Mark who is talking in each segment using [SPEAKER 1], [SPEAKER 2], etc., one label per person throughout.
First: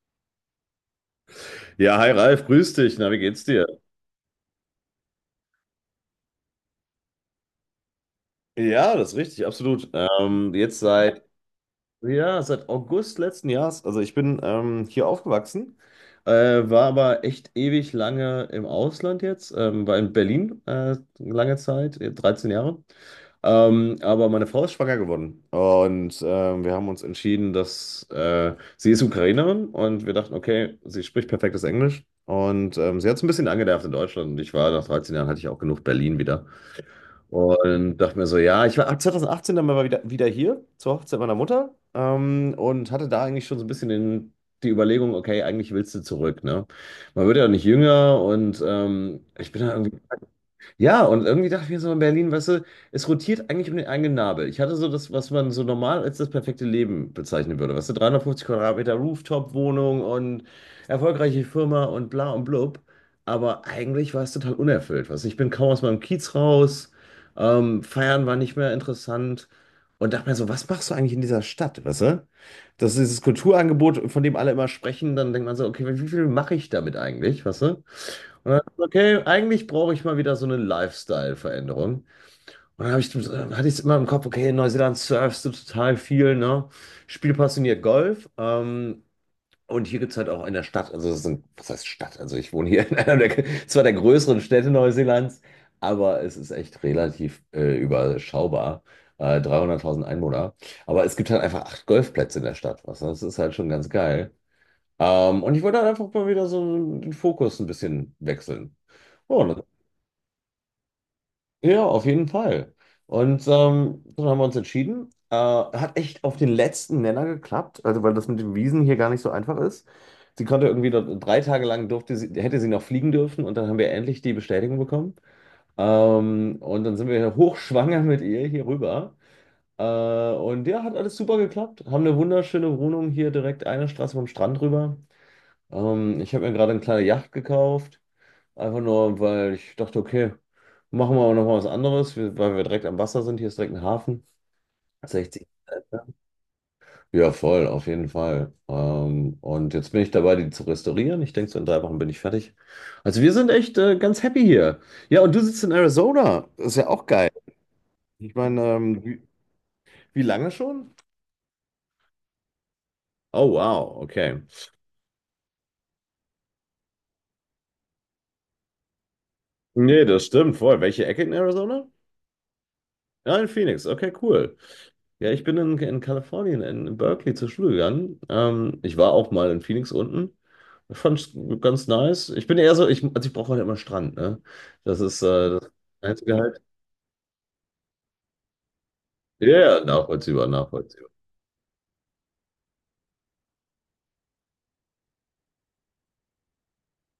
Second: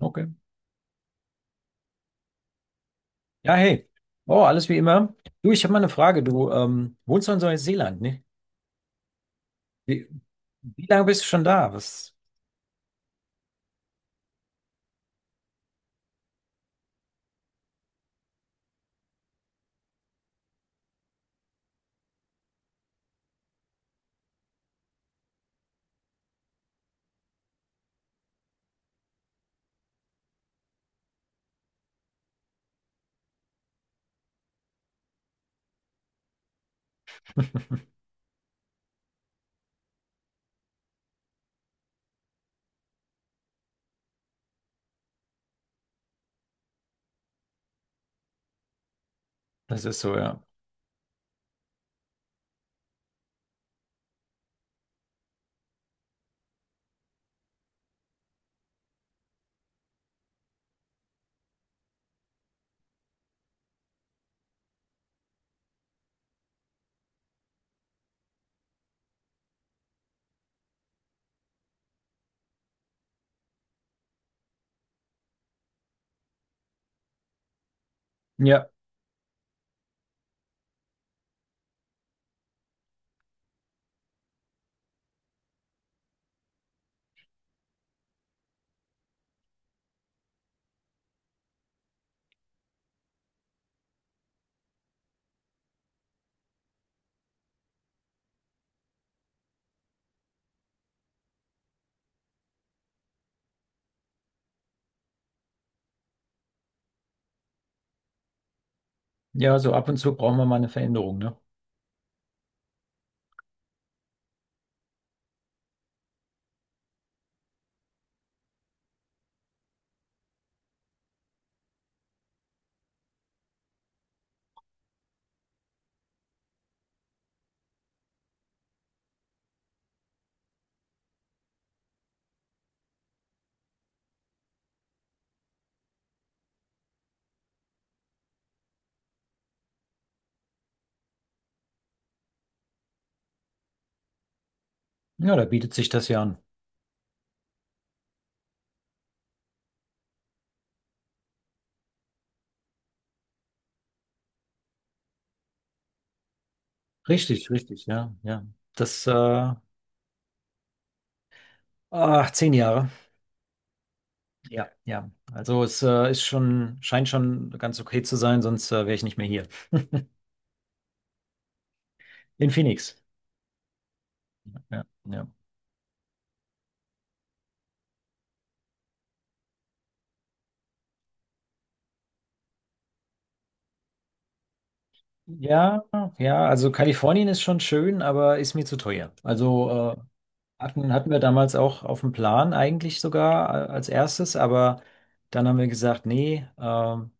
[SPEAKER 1] Okay.
[SPEAKER 2] Ja, hi Ralf, grüß dich. Na, wie geht's
[SPEAKER 1] Ja,
[SPEAKER 2] dir?
[SPEAKER 1] hey. Oh, alles wie immer. Du, ich habe mal eine Frage. Du wohnst doch in Neuseeland, ne?
[SPEAKER 2] Ja, das ist richtig, absolut.
[SPEAKER 1] Wie,
[SPEAKER 2] Ähm, jetzt
[SPEAKER 1] wie lange bist
[SPEAKER 2] seit,
[SPEAKER 1] du schon da? Was?
[SPEAKER 2] ja, seit August letzten Jahres. Also ich bin hier aufgewachsen, äh, war aber echt ewig lange im Ausland jetzt, war in Berlin lange Zeit, 13 Jahre. Aber meine Frau ist schwanger geworden, und wir haben uns entschieden, dass sie ist Ukrainerin und wir dachten, okay, sie spricht perfektes Englisch. Und sie hat es ein bisschen angenervt in Deutschland. Und ich war nach 13 Jahren, hatte ich auch genug Berlin wieder. Und dachte mir so, ja, ich war ab 2018 dann mal wieder hier zur Hochzeit meiner Mutter, und hatte da eigentlich schon so ein bisschen den, die Überlegung, okay, eigentlich willst du zurück, ne? Man wird ja nicht jünger, und ich bin da
[SPEAKER 1] Das
[SPEAKER 2] irgendwie,
[SPEAKER 1] ist so, ja.
[SPEAKER 2] ja, und irgendwie dachte ich mir so in Berlin, weißt du, es rotiert eigentlich um den eigenen Nabel. Ich hatte so das, was man so normal als das perfekte Leben bezeichnen würde. Weißt du, 350 Quadratmeter Rooftop-Wohnung und erfolgreiche Firma und bla und blub. Aber eigentlich war es total unerfüllt. Weißt du, ich bin kaum aus meinem Kiez raus. Feiern war nicht mehr interessant. Und dachte mir so, was machst du eigentlich in dieser Stadt, weißt du? Das ist dieses Kulturangebot, von dem alle immer sprechen. Dann denkt man so, okay, wie viel mache ich damit eigentlich, weißt du? Und dann,
[SPEAKER 1] Ja,
[SPEAKER 2] okay, eigentlich brauche ich mal wieder so eine Lifestyle-Veränderung. Und dann hatte ich es immer im Kopf, okay, in Neuseeland surfst du total viel, ne? Spiel passioniert Golf. Und hier gibt es halt auch in der Stadt, also es ist ein, was heißt Stadt? Also ich wohne hier in einer der, zwar der größeren Städte Neuseelands, aber es ist echt relativ überschaubar. 300.000 Einwohner. Aber es gibt halt einfach acht Golfplätze in der Stadt. Was, das ist halt schon ganz geil. Und ich wollte halt einfach mal wieder so den Fokus ein bisschen wechseln. Ja,
[SPEAKER 1] ja, so ab und zu brauchen wir mal eine Veränderung, ne?
[SPEAKER 2] ja, auf jeden Fall. Und dann haben wir uns entschieden. Hat echt auf den letzten Nenner geklappt, also weil das mit den Wiesen hier gar nicht so einfach ist. Sie konnte irgendwie 3 Tage lang durfte sie, hätte sie noch fliegen dürfen, und dann haben wir endlich die Bestätigung bekommen. Und dann sind wir hochschwanger mit ihr hier rüber. Äh, und ja, hat alles super geklappt. Haben eine wunderschöne Wohnung hier direkt eine Straße vom Strand rüber. Ich habe mir gerade eine kleine Yacht gekauft, einfach nur, weil ich dachte, okay, machen wir aber nochmal was anderes, weil wir direkt am Wasser sind. Hier ist direkt ein Hafen.
[SPEAKER 1] Ja, da
[SPEAKER 2] 60.
[SPEAKER 1] bietet sich das ja an.
[SPEAKER 2] Ja, voll, auf jeden Fall. Und jetzt bin ich dabei, die zu restaurieren. Ich denke, so in 3 Wochen bin ich fertig. Also wir sind echt ganz happy hier. Ja, und du sitzt in Arizona. Ist ja auch geil.
[SPEAKER 1] Richtig, richtig, ja,
[SPEAKER 2] Ich
[SPEAKER 1] ja.
[SPEAKER 2] meine,
[SPEAKER 1] Das, äh,
[SPEAKER 2] wie lange schon?
[SPEAKER 1] ach, 10 Jahre.
[SPEAKER 2] Oh, wow, okay.
[SPEAKER 1] Ja, ja. Also es ist schon, scheint schon ganz okay zu sein, sonst wäre ich nicht mehr hier.
[SPEAKER 2] Nee, das stimmt voll. Welche Ecke in Arizona?
[SPEAKER 1] In Phoenix.
[SPEAKER 2] Ja, in Phoenix. Okay, cool.
[SPEAKER 1] Ja, ja.
[SPEAKER 2] Ja, ich bin in Kalifornien, in Berkeley zur Schule gegangen. Ich war auch mal in Phoenix unten. Ich fand ganz nice. Ich bin eher so, also ich brauche halt immer Strand, ne? Das ist das
[SPEAKER 1] Ja,
[SPEAKER 2] Einzige
[SPEAKER 1] ja,
[SPEAKER 2] halt.
[SPEAKER 1] also Kalifornien ist schon schön, aber ist mir zu teuer.
[SPEAKER 2] Ja,
[SPEAKER 1] Also
[SPEAKER 2] ja, nachvollziehbar,
[SPEAKER 1] hatten
[SPEAKER 2] nachvollziehbar.
[SPEAKER 1] wir damals auch auf dem Plan eigentlich sogar als erstes, aber dann haben wir gesagt, nee,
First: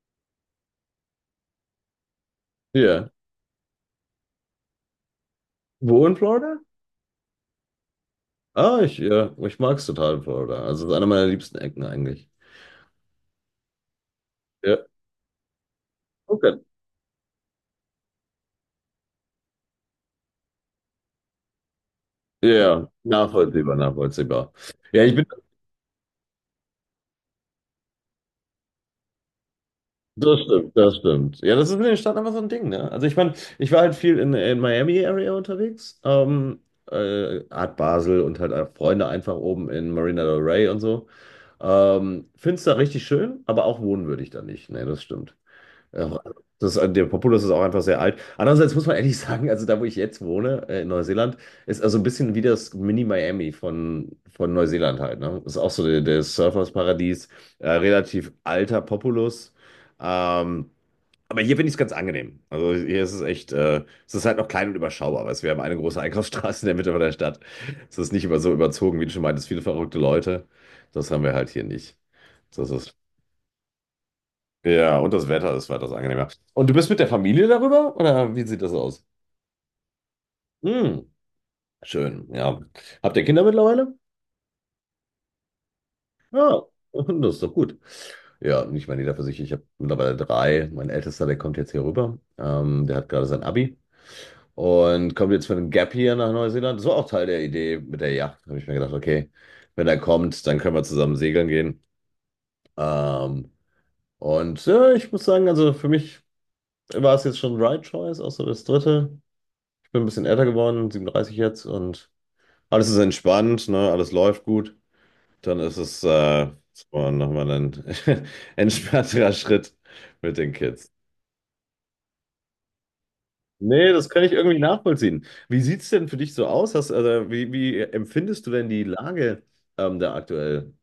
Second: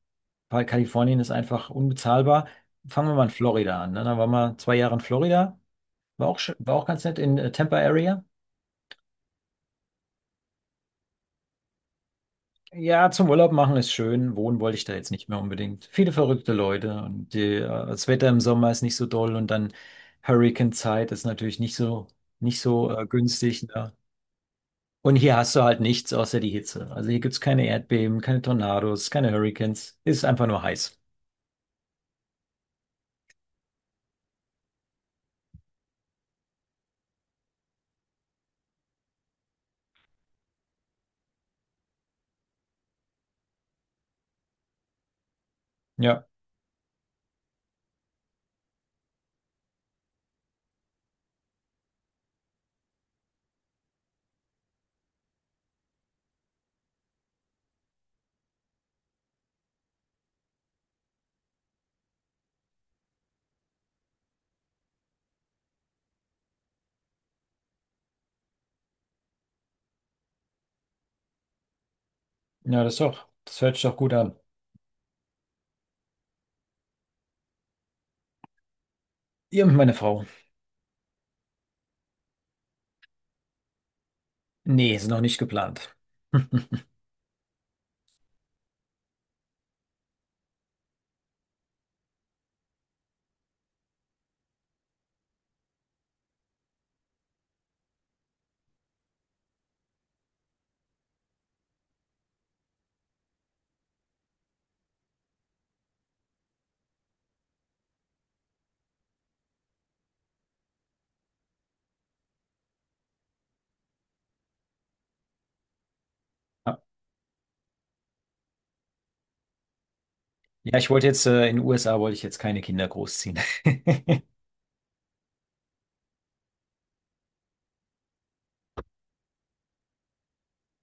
[SPEAKER 1] weil Kalifornien ist einfach unbezahlbar. Fangen
[SPEAKER 2] Ja.
[SPEAKER 1] wir mal in Florida an. Ne? Dann waren wir 2 Jahre in Florida,
[SPEAKER 2] Wo in
[SPEAKER 1] war auch, schön-
[SPEAKER 2] Florida?
[SPEAKER 1] war auch ganz nett in Tampa Area.
[SPEAKER 2] Ah, ich mag's total in Florida. Also es ist einer meiner liebsten Ecken eigentlich.
[SPEAKER 1] Ja, zum Urlaub machen ist schön, wohnen wollte
[SPEAKER 2] Ja,
[SPEAKER 1] ich da jetzt nicht mehr unbedingt. Viele verrückte
[SPEAKER 2] okay.
[SPEAKER 1] Leute und die, das Wetter im Sommer ist nicht so doll und dann Hurricane-Zeit ist natürlich nicht so,
[SPEAKER 2] Ja,
[SPEAKER 1] nicht
[SPEAKER 2] ja,
[SPEAKER 1] so äh, günstig.
[SPEAKER 2] nachvollziehbar,
[SPEAKER 1] Ne?
[SPEAKER 2] nachvollziehbar. Ja, ich
[SPEAKER 1] Und
[SPEAKER 2] bin
[SPEAKER 1] hier hast du halt nichts außer die Hitze. Also hier gibt's keine Erdbeben, keine Tornados, keine Hurricanes. Ist
[SPEAKER 2] das
[SPEAKER 1] einfach nur
[SPEAKER 2] stimmt, das
[SPEAKER 1] heiß.
[SPEAKER 2] stimmt. Ja, das ist in den Staaten einfach so ein Ding, ne? Also ich meine, ich war halt viel in Miami-Area unterwegs, Art Basel und halt auch Freunde einfach oben in Marina del Rey und so. Find's da richtig schön, aber auch wohnen würde ich da nicht. Ne, das stimmt. Ja,
[SPEAKER 1] Ja,
[SPEAKER 2] der Populus ist auch einfach sehr alt. Andererseits muss man ehrlich sagen, also da, wo ich jetzt wohne, in Neuseeland, ist also ein bisschen wie das Mini-Miami von Neuseeland halt. Ne? Ist auch so der Surfersparadies, relativ alter Populus. Ähm, aber hier finde ich es ganz angenehm. Also hier ist es echt. Es ist halt noch klein und überschaubar, weil wir haben eine große Einkaufsstraße in der Mitte von der Stadt. Es ist nicht über so überzogen, wie du schon meintest, viele verrückte Leute. Das haben wir halt hier nicht. Das
[SPEAKER 1] ja,
[SPEAKER 2] ist
[SPEAKER 1] das ist doch, das hört sich doch gut an.
[SPEAKER 2] ja, und das Wetter ist weitaus angenehmer. Und du bist mit der Familie darüber? Oder wie sieht das aus?
[SPEAKER 1] Ihr und meine Frau.
[SPEAKER 2] Hm, schön, ja. Habt ihr Kinder mittlerweile?
[SPEAKER 1] Nee, ist noch nicht geplant.
[SPEAKER 2] Ja, das ist doch gut. Ja, und ich meine, jeder für sich. Ich habe mittlerweile drei. Mein Ältester, der kommt jetzt hier rüber. Der hat gerade sein Abi und kommt jetzt für einen Gap hier nach Neuseeland. Das war auch Teil der Idee mit der Yacht. Habe ich mir gedacht, okay, wenn er kommt, dann können wir zusammen segeln gehen. Ähm, und ja, ich muss sagen, also für mich war es jetzt schon Right Choice, auch so das dritte. Bin ein bisschen älter geworden, 37 jetzt, und alles ist entspannt, ne? Alles läuft gut. Dann ist es
[SPEAKER 1] Ja,
[SPEAKER 2] so nochmal ein entspannterer Schritt mit den
[SPEAKER 1] ja, ich
[SPEAKER 2] Kids.
[SPEAKER 1] wollte jetzt, in den USA wollte ich jetzt keine Kinder großziehen.
[SPEAKER 2] Nee, das kann ich irgendwie nachvollziehen. Wie sieht es denn für dich so aus? Wie empfindest du denn die Lage da aktuell?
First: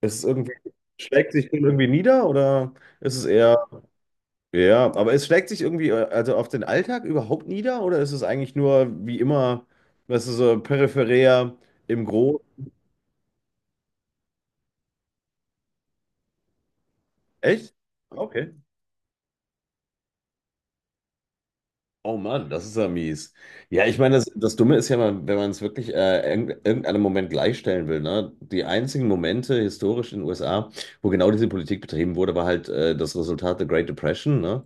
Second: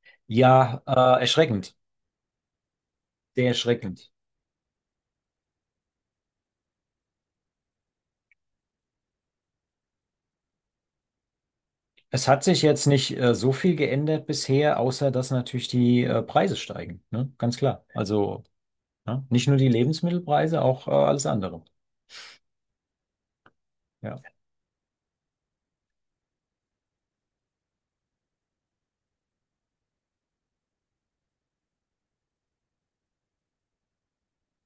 [SPEAKER 2] Ist es irgendwie,
[SPEAKER 1] Ja,
[SPEAKER 2] schlägt sich denn
[SPEAKER 1] erschreckend.
[SPEAKER 2] irgendwie nieder oder ist es
[SPEAKER 1] Sehr
[SPEAKER 2] eher,
[SPEAKER 1] erschreckend.
[SPEAKER 2] ja, aber es schlägt sich irgendwie also auf den Alltag überhaupt nieder, oder ist es eigentlich nur wie immer, was ist so peripherär im
[SPEAKER 1] Es hat sich
[SPEAKER 2] Großen?
[SPEAKER 1] jetzt nicht so viel geändert bisher, außer dass natürlich die Preise steigen. Ne? Ganz
[SPEAKER 2] Echt?
[SPEAKER 1] klar. Also,
[SPEAKER 2] Okay.
[SPEAKER 1] ne? Nicht nur die Lebensmittelpreise, auch alles andere.
[SPEAKER 2] Oh Mann, das ist ja mies. Ja, ich meine,
[SPEAKER 1] Ja,
[SPEAKER 2] das Dumme ist ja, mal, wenn man es wirklich irgendeinem Moment gleichstellen will, ne? Die einzigen Momente historisch in den USA, wo genau diese Politik betrieben wurde, war halt das Resultat der Great Depression, ne?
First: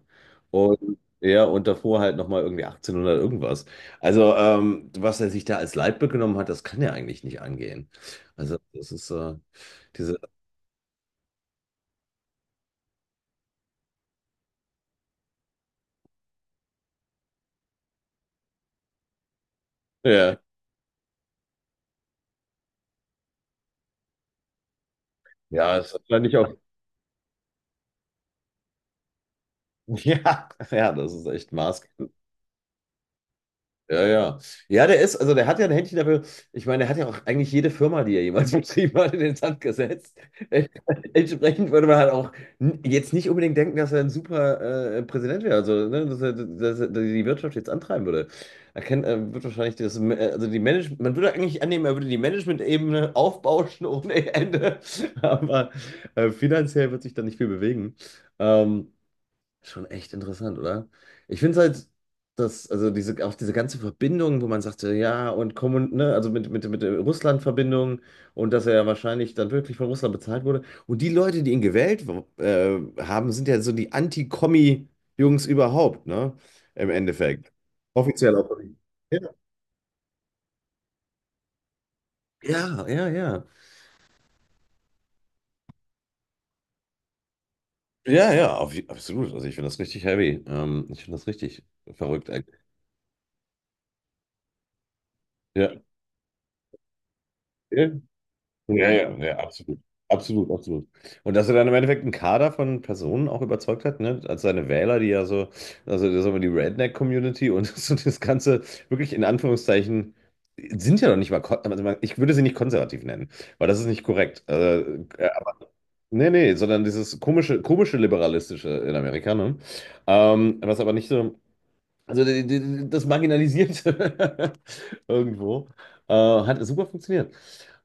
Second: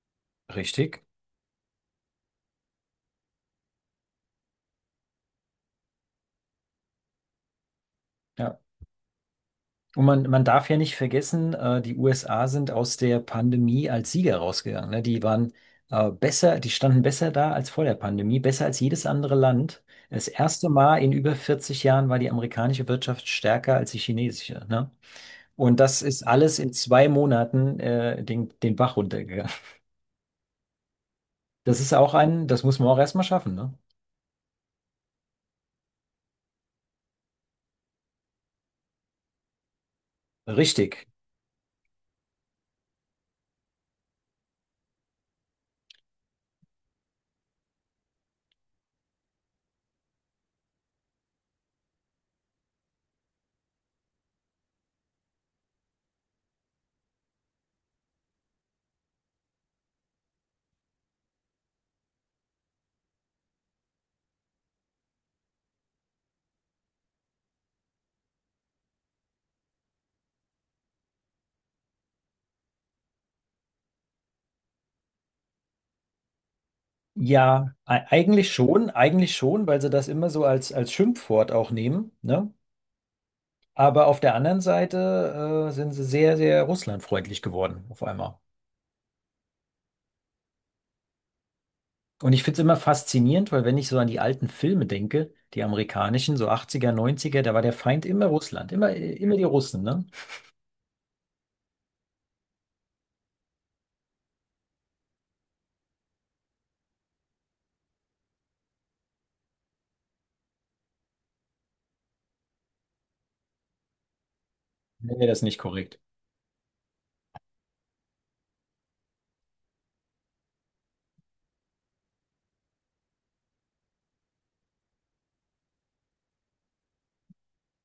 [SPEAKER 2] Und
[SPEAKER 1] richtig.
[SPEAKER 2] ja, und davor halt nochmal irgendwie 1800 irgendwas. Also, was er sich da als Leitbild genommen hat, das kann ja eigentlich nicht angehen. Also,
[SPEAKER 1] Ja.
[SPEAKER 2] das ist
[SPEAKER 1] Und
[SPEAKER 2] diese,
[SPEAKER 1] man darf ja nicht vergessen, die USA sind aus der Pandemie als Sieger rausgegangen. Ne? Die waren besser, die standen besser da als vor der Pandemie, besser als jedes andere Land. Das
[SPEAKER 2] ja,
[SPEAKER 1] erste Mal in über 40 Jahren war die amerikanische Wirtschaft stärker als die chinesische. Ne?
[SPEAKER 2] ja,
[SPEAKER 1] Und
[SPEAKER 2] es ist
[SPEAKER 1] das ist
[SPEAKER 2] wahrscheinlich auch,
[SPEAKER 1] alles in 2 Monaten den, den Bach runtergegangen.
[SPEAKER 2] ja, ja, das ist echt
[SPEAKER 1] Das
[SPEAKER 2] maß.
[SPEAKER 1] ist auch ein, das muss man auch erstmal schaffen. Ne?
[SPEAKER 2] Ja, ja. Ja, also der hat ja ein Händchen dafür. Ich meine, der hat ja auch eigentlich jede Firma, die er jemals betrieben hat, in den Sand gesetzt.
[SPEAKER 1] Richtig.
[SPEAKER 2] Entsprechend würde man halt auch jetzt nicht unbedingt denken, dass er ein super Präsident wäre, also ne, dass er die Wirtschaft jetzt antreiben würde. Er wird wahrscheinlich das, also die Management, man würde eigentlich annehmen, er würde die Management-Ebene aufbauschen ohne Ende, aber finanziell wird sich da nicht viel bewegen. Ähm, Schon echt interessant, oder? Ich finde es halt, dass, also diese, auch diese ganze Verbindung, wo man sagte, ja, und Kommun, ne, also mit der Russland-Verbindung, und dass er ja wahrscheinlich dann wirklich von Russland bezahlt wurde. Und die Leute, die ihn gewählt haben, sind ja so die Anti-Kommi-Jungs überhaupt, ne? Im Endeffekt.
[SPEAKER 1] Ja, e-
[SPEAKER 2] Offiziell auch. Ja,
[SPEAKER 1] eigentlich schon, weil sie das immer so als, als Schimpfwort auch nehmen, ne?
[SPEAKER 2] ja, ja.
[SPEAKER 1] Aber auf der anderen Seite sind sie sehr, sehr russlandfreundlich geworden auf
[SPEAKER 2] Ja, ja,
[SPEAKER 1] einmal.
[SPEAKER 2] ja, absolut. Also ich finde das richtig heavy. Ich finde das richtig verrückt
[SPEAKER 1] Und ich finde
[SPEAKER 2] eigentlich.
[SPEAKER 1] es immer faszinierend, weil wenn ich so an die alten Filme denke, die
[SPEAKER 2] Ja.
[SPEAKER 1] amerikanischen, so 80er, 90er, da war der
[SPEAKER 2] Ja.
[SPEAKER 1] Feind immer Russland,
[SPEAKER 2] Ja,
[SPEAKER 1] immer,
[SPEAKER 2] ja, ja,
[SPEAKER 1] immer die
[SPEAKER 2] absolut.
[SPEAKER 1] Russen, ne?
[SPEAKER 2] Absolut, absolut. Und dass er dann im Endeffekt einen Kader von Personen auch überzeugt hat, ne? Als seine Wähler, die ja so, also das ist aber die Redneck-Community und so das Ganze wirklich in Anführungszeichen sind ja noch nicht mal, also ich würde sie nicht konservativ nennen, weil das ist nicht korrekt.
[SPEAKER 1] Nennen wir das
[SPEAKER 2] Aber,
[SPEAKER 1] nicht korrekt.
[SPEAKER 2] nee, nee, sondern dieses komische, komische liberalistische in Amerika, ne? Was aber nicht so. Also das Marginalisierte irgendwo. Hat super funktioniert.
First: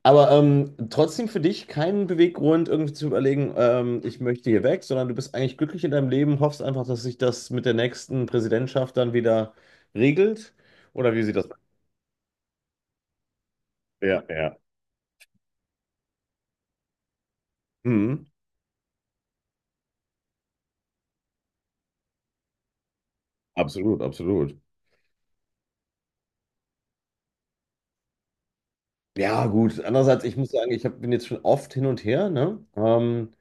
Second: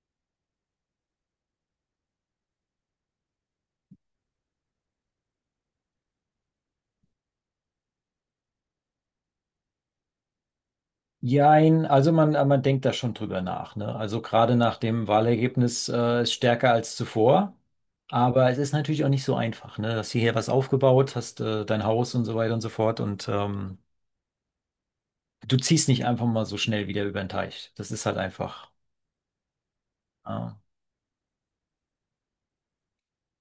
[SPEAKER 2] Aber trotzdem für dich keinen Beweggrund, irgendwie zu überlegen, ich möchte hier weg, sondern du bist eigentlich glücklich in deinem Leben, hoffst einfach, dass sich das mit der nächsten Präsidentschaft dann wieder regelt. Oder wie sieht das?
[SPEAKER 1] Jein, also man denkt da schon drüber nach, ne? Also
[SPEAKER 2] Ja,
[SPEAKER 1] gerade
[SPEAKER 2] ja.
[SPEAKER 1] nach dem Wahlergebnis ist stärker als zuvor.
[SPEAKER 2] Mhm.
[SPEAKER 1] Aber es ist natürlich auch nicht so einfach, ne? Hast hierher was aufgebaut, hast dein Haus und so weiter und so fort und
[SPEAKER 2] Absolut, absolut.
[SPEAKER 1] du ziehst nicht einfach mal so schnell wieder über den Teich. Das ist halt einfach.
[SPEAKER 2] Ja, gut. Andererseits, ich muss
[SPEAKER 1] Ah.
[SPEAKER 2] sagen, bin jetzt schon oft hin und her, ne?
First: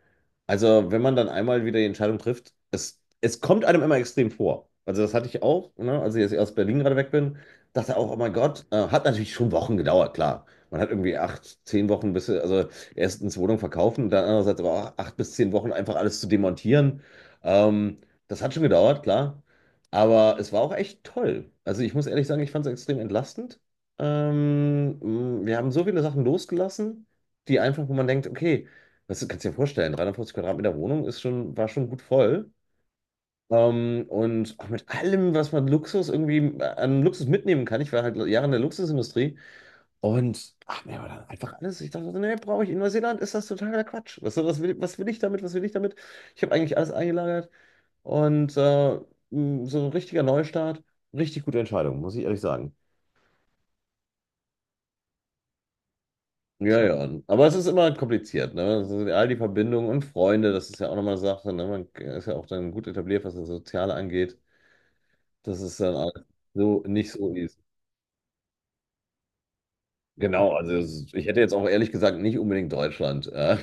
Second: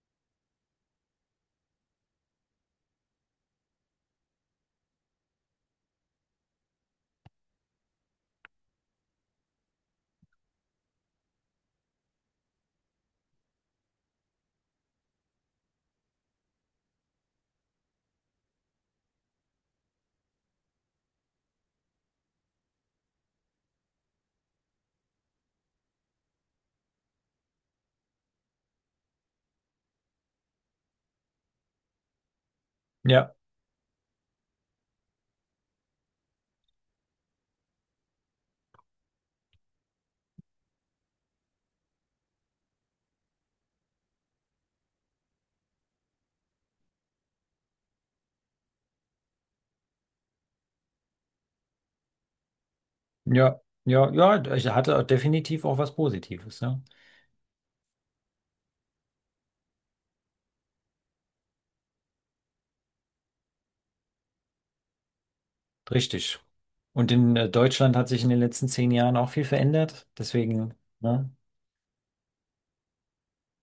[SPEAKER 2] Also, wenn man dann einmal wieder die Entscheidung trifft, es kommt einem immer extrem vor. Also, das hatte ich auch, ne? Als ich jetzt aus Berlin gerade weg bin, dachte auch, oh mein Gott, hat natürlich schon Wochen gedauert, klar. Man hat irgendwie 8, 10 Wochen, also erstens Wohnung verkaufen, dann andererseits aber auch 8 bis 10 Wochen einfach alles zu demontieren. Ähm, Das hat schon gedauert, klar. Aber es war auch echt toll. Also, ich muss ehrlich sagen, ich fand es extrem entlastend. Ähm, Wir haben so viele Sachen losgelassen, die einfach, wo man denkt, okay, das kannst du dir vorstellen, 350 Quadratmeter Wohnung war schon gut voll.
[SPEAKER 1] Ja,
[SPEAKER 2] Und auch mit allem, was man Luxus irgendwie an Luxus mitnehmen kann. Ich war halt Jahre in der Luxusindustrie, und ach, mir war dann einfach alles. Ich dachte, so, nee, brauche ich in Neuseeland, ist das totaler Quatsch. Was will ich damit? Was will ich damit? Ich habe eigentlich alles eingelagert, und so ein richtiger Neustart, richtig gute Entscheidung, muss ich ehrlich sagen.
[SPEAKER 1] ja, ja, ja. Ich hatte definitiv auch was Positives.
[SPEAKER 2] Ja,
[SPEAKER 1] Ja.
[SPEAKER 2] ja. Aber es ist immer kompliziert, ne? Das all die Verbindungen und Freunde, das ist ja auch nochmal eine Sache, ne? Man ist ja auch dann gut etabliert, was das Soziale angeht. Das ist dann alles
[SPEAKER 1] Richtig.
[SPEAKER 2] so nicht
[SPEAKER 1] Und
[SPEAKER 2] so
[SPEAKER 1] in
[SPEAKER 2] easy.
[SPEAKER 1] Deutschland hat sich in den letzten 10 Jahren auch viel verändert.
[SPEAKER 2] Genau,
[SPEAKER 1] Deswegen,
[SPEAKER 2] also ich
[SPEAKER 1] ne?
[SPEAKER 2] hätte jetzt auch ehrlich gesagt nicht unbedingt Deutschland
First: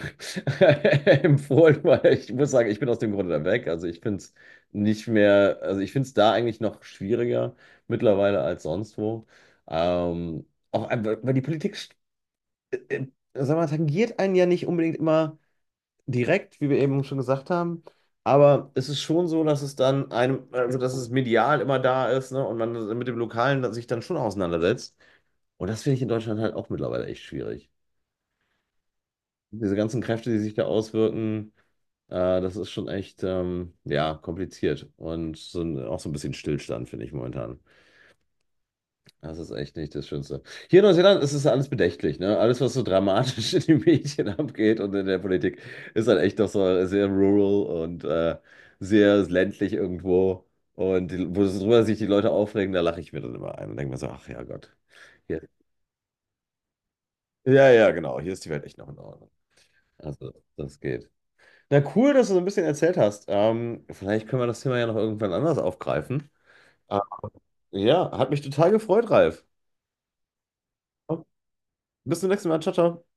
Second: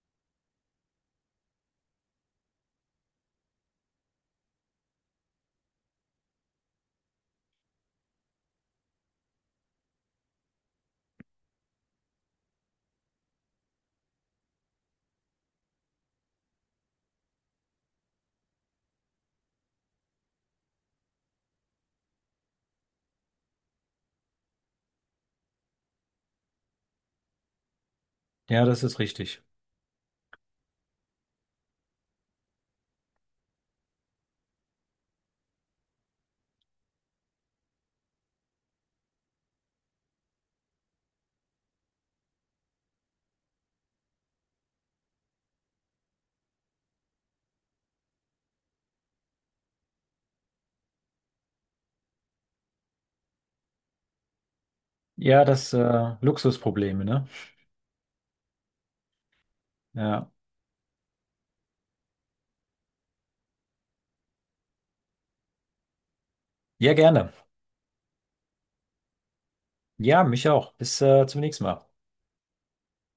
[SPEAKER 2] empfohlen, weil ich muss sagen, ich bin aus dem Grunde da weg. Also ich finde es nicht mehr, also ich finde es da eigentlich noch schwieriger mittlerweile als sonst wo. Auch einfach, weil die Politik, äh, äh, sag mal, tangiert einen ja nicht unbedingt immer direkt, wie wir eben schon gesagt haben. Aber es ist schon so, dass es dann einem, also dass es medial immer da ist, ne? Und man mit dem Lokalen dann sich dann schon auseinandersetzt. Und das finde ich in Deutschland halt auch mittlerweile echt schwierig.
[SPEAKER 1] Ja, das ist richtig.
[SPEAKER 2] Diese ganzen Kräfte, die sich da auswirken, äh, das ist schon echt, ja, kompliziert. Und so, auch so ein bisschen Stillstand, finde ich momentan. Das ist echt nicht das Schönste. Hier in Neuseeland ist es alles bedächtlich, ne? Alles, was so dramatisch in den Medien abgeht und in der Politik, ist halt echt doch so sehr rural und sehr ländlich irgendwo. Und die, wo drüber sich die Leute aufregen, da lache ich mir dann immer ein und denke mir so, ach ja Gott. Hier,
[SPEAKER 1] Ja, das Luxusprobleme, ne?
[SPEAKER 2] ja, ja, genau, hier ist die Welt echt noch in Ordnung.
[SPEAKER 1] Ja.
[SPEAKER 2] Also, das geht. Na cool, dass du so ein bisschen erzählt hast. Vielleicht können wir das Thema ja noch irgendwann anders aufgreifen.
[SPEAKER 1] Ja,
[SPEAKER 2] Ah,
[SPEAKER 1] gerne.
[SPEAKER 2] ja, hat mich total gefreut, Ralf.
[SPEAKER 1] Ja, mich auch. Bis zum nächsten Mal.
[SPEAKER 2] Bis zum nächsten Mal. Ciao, ciao.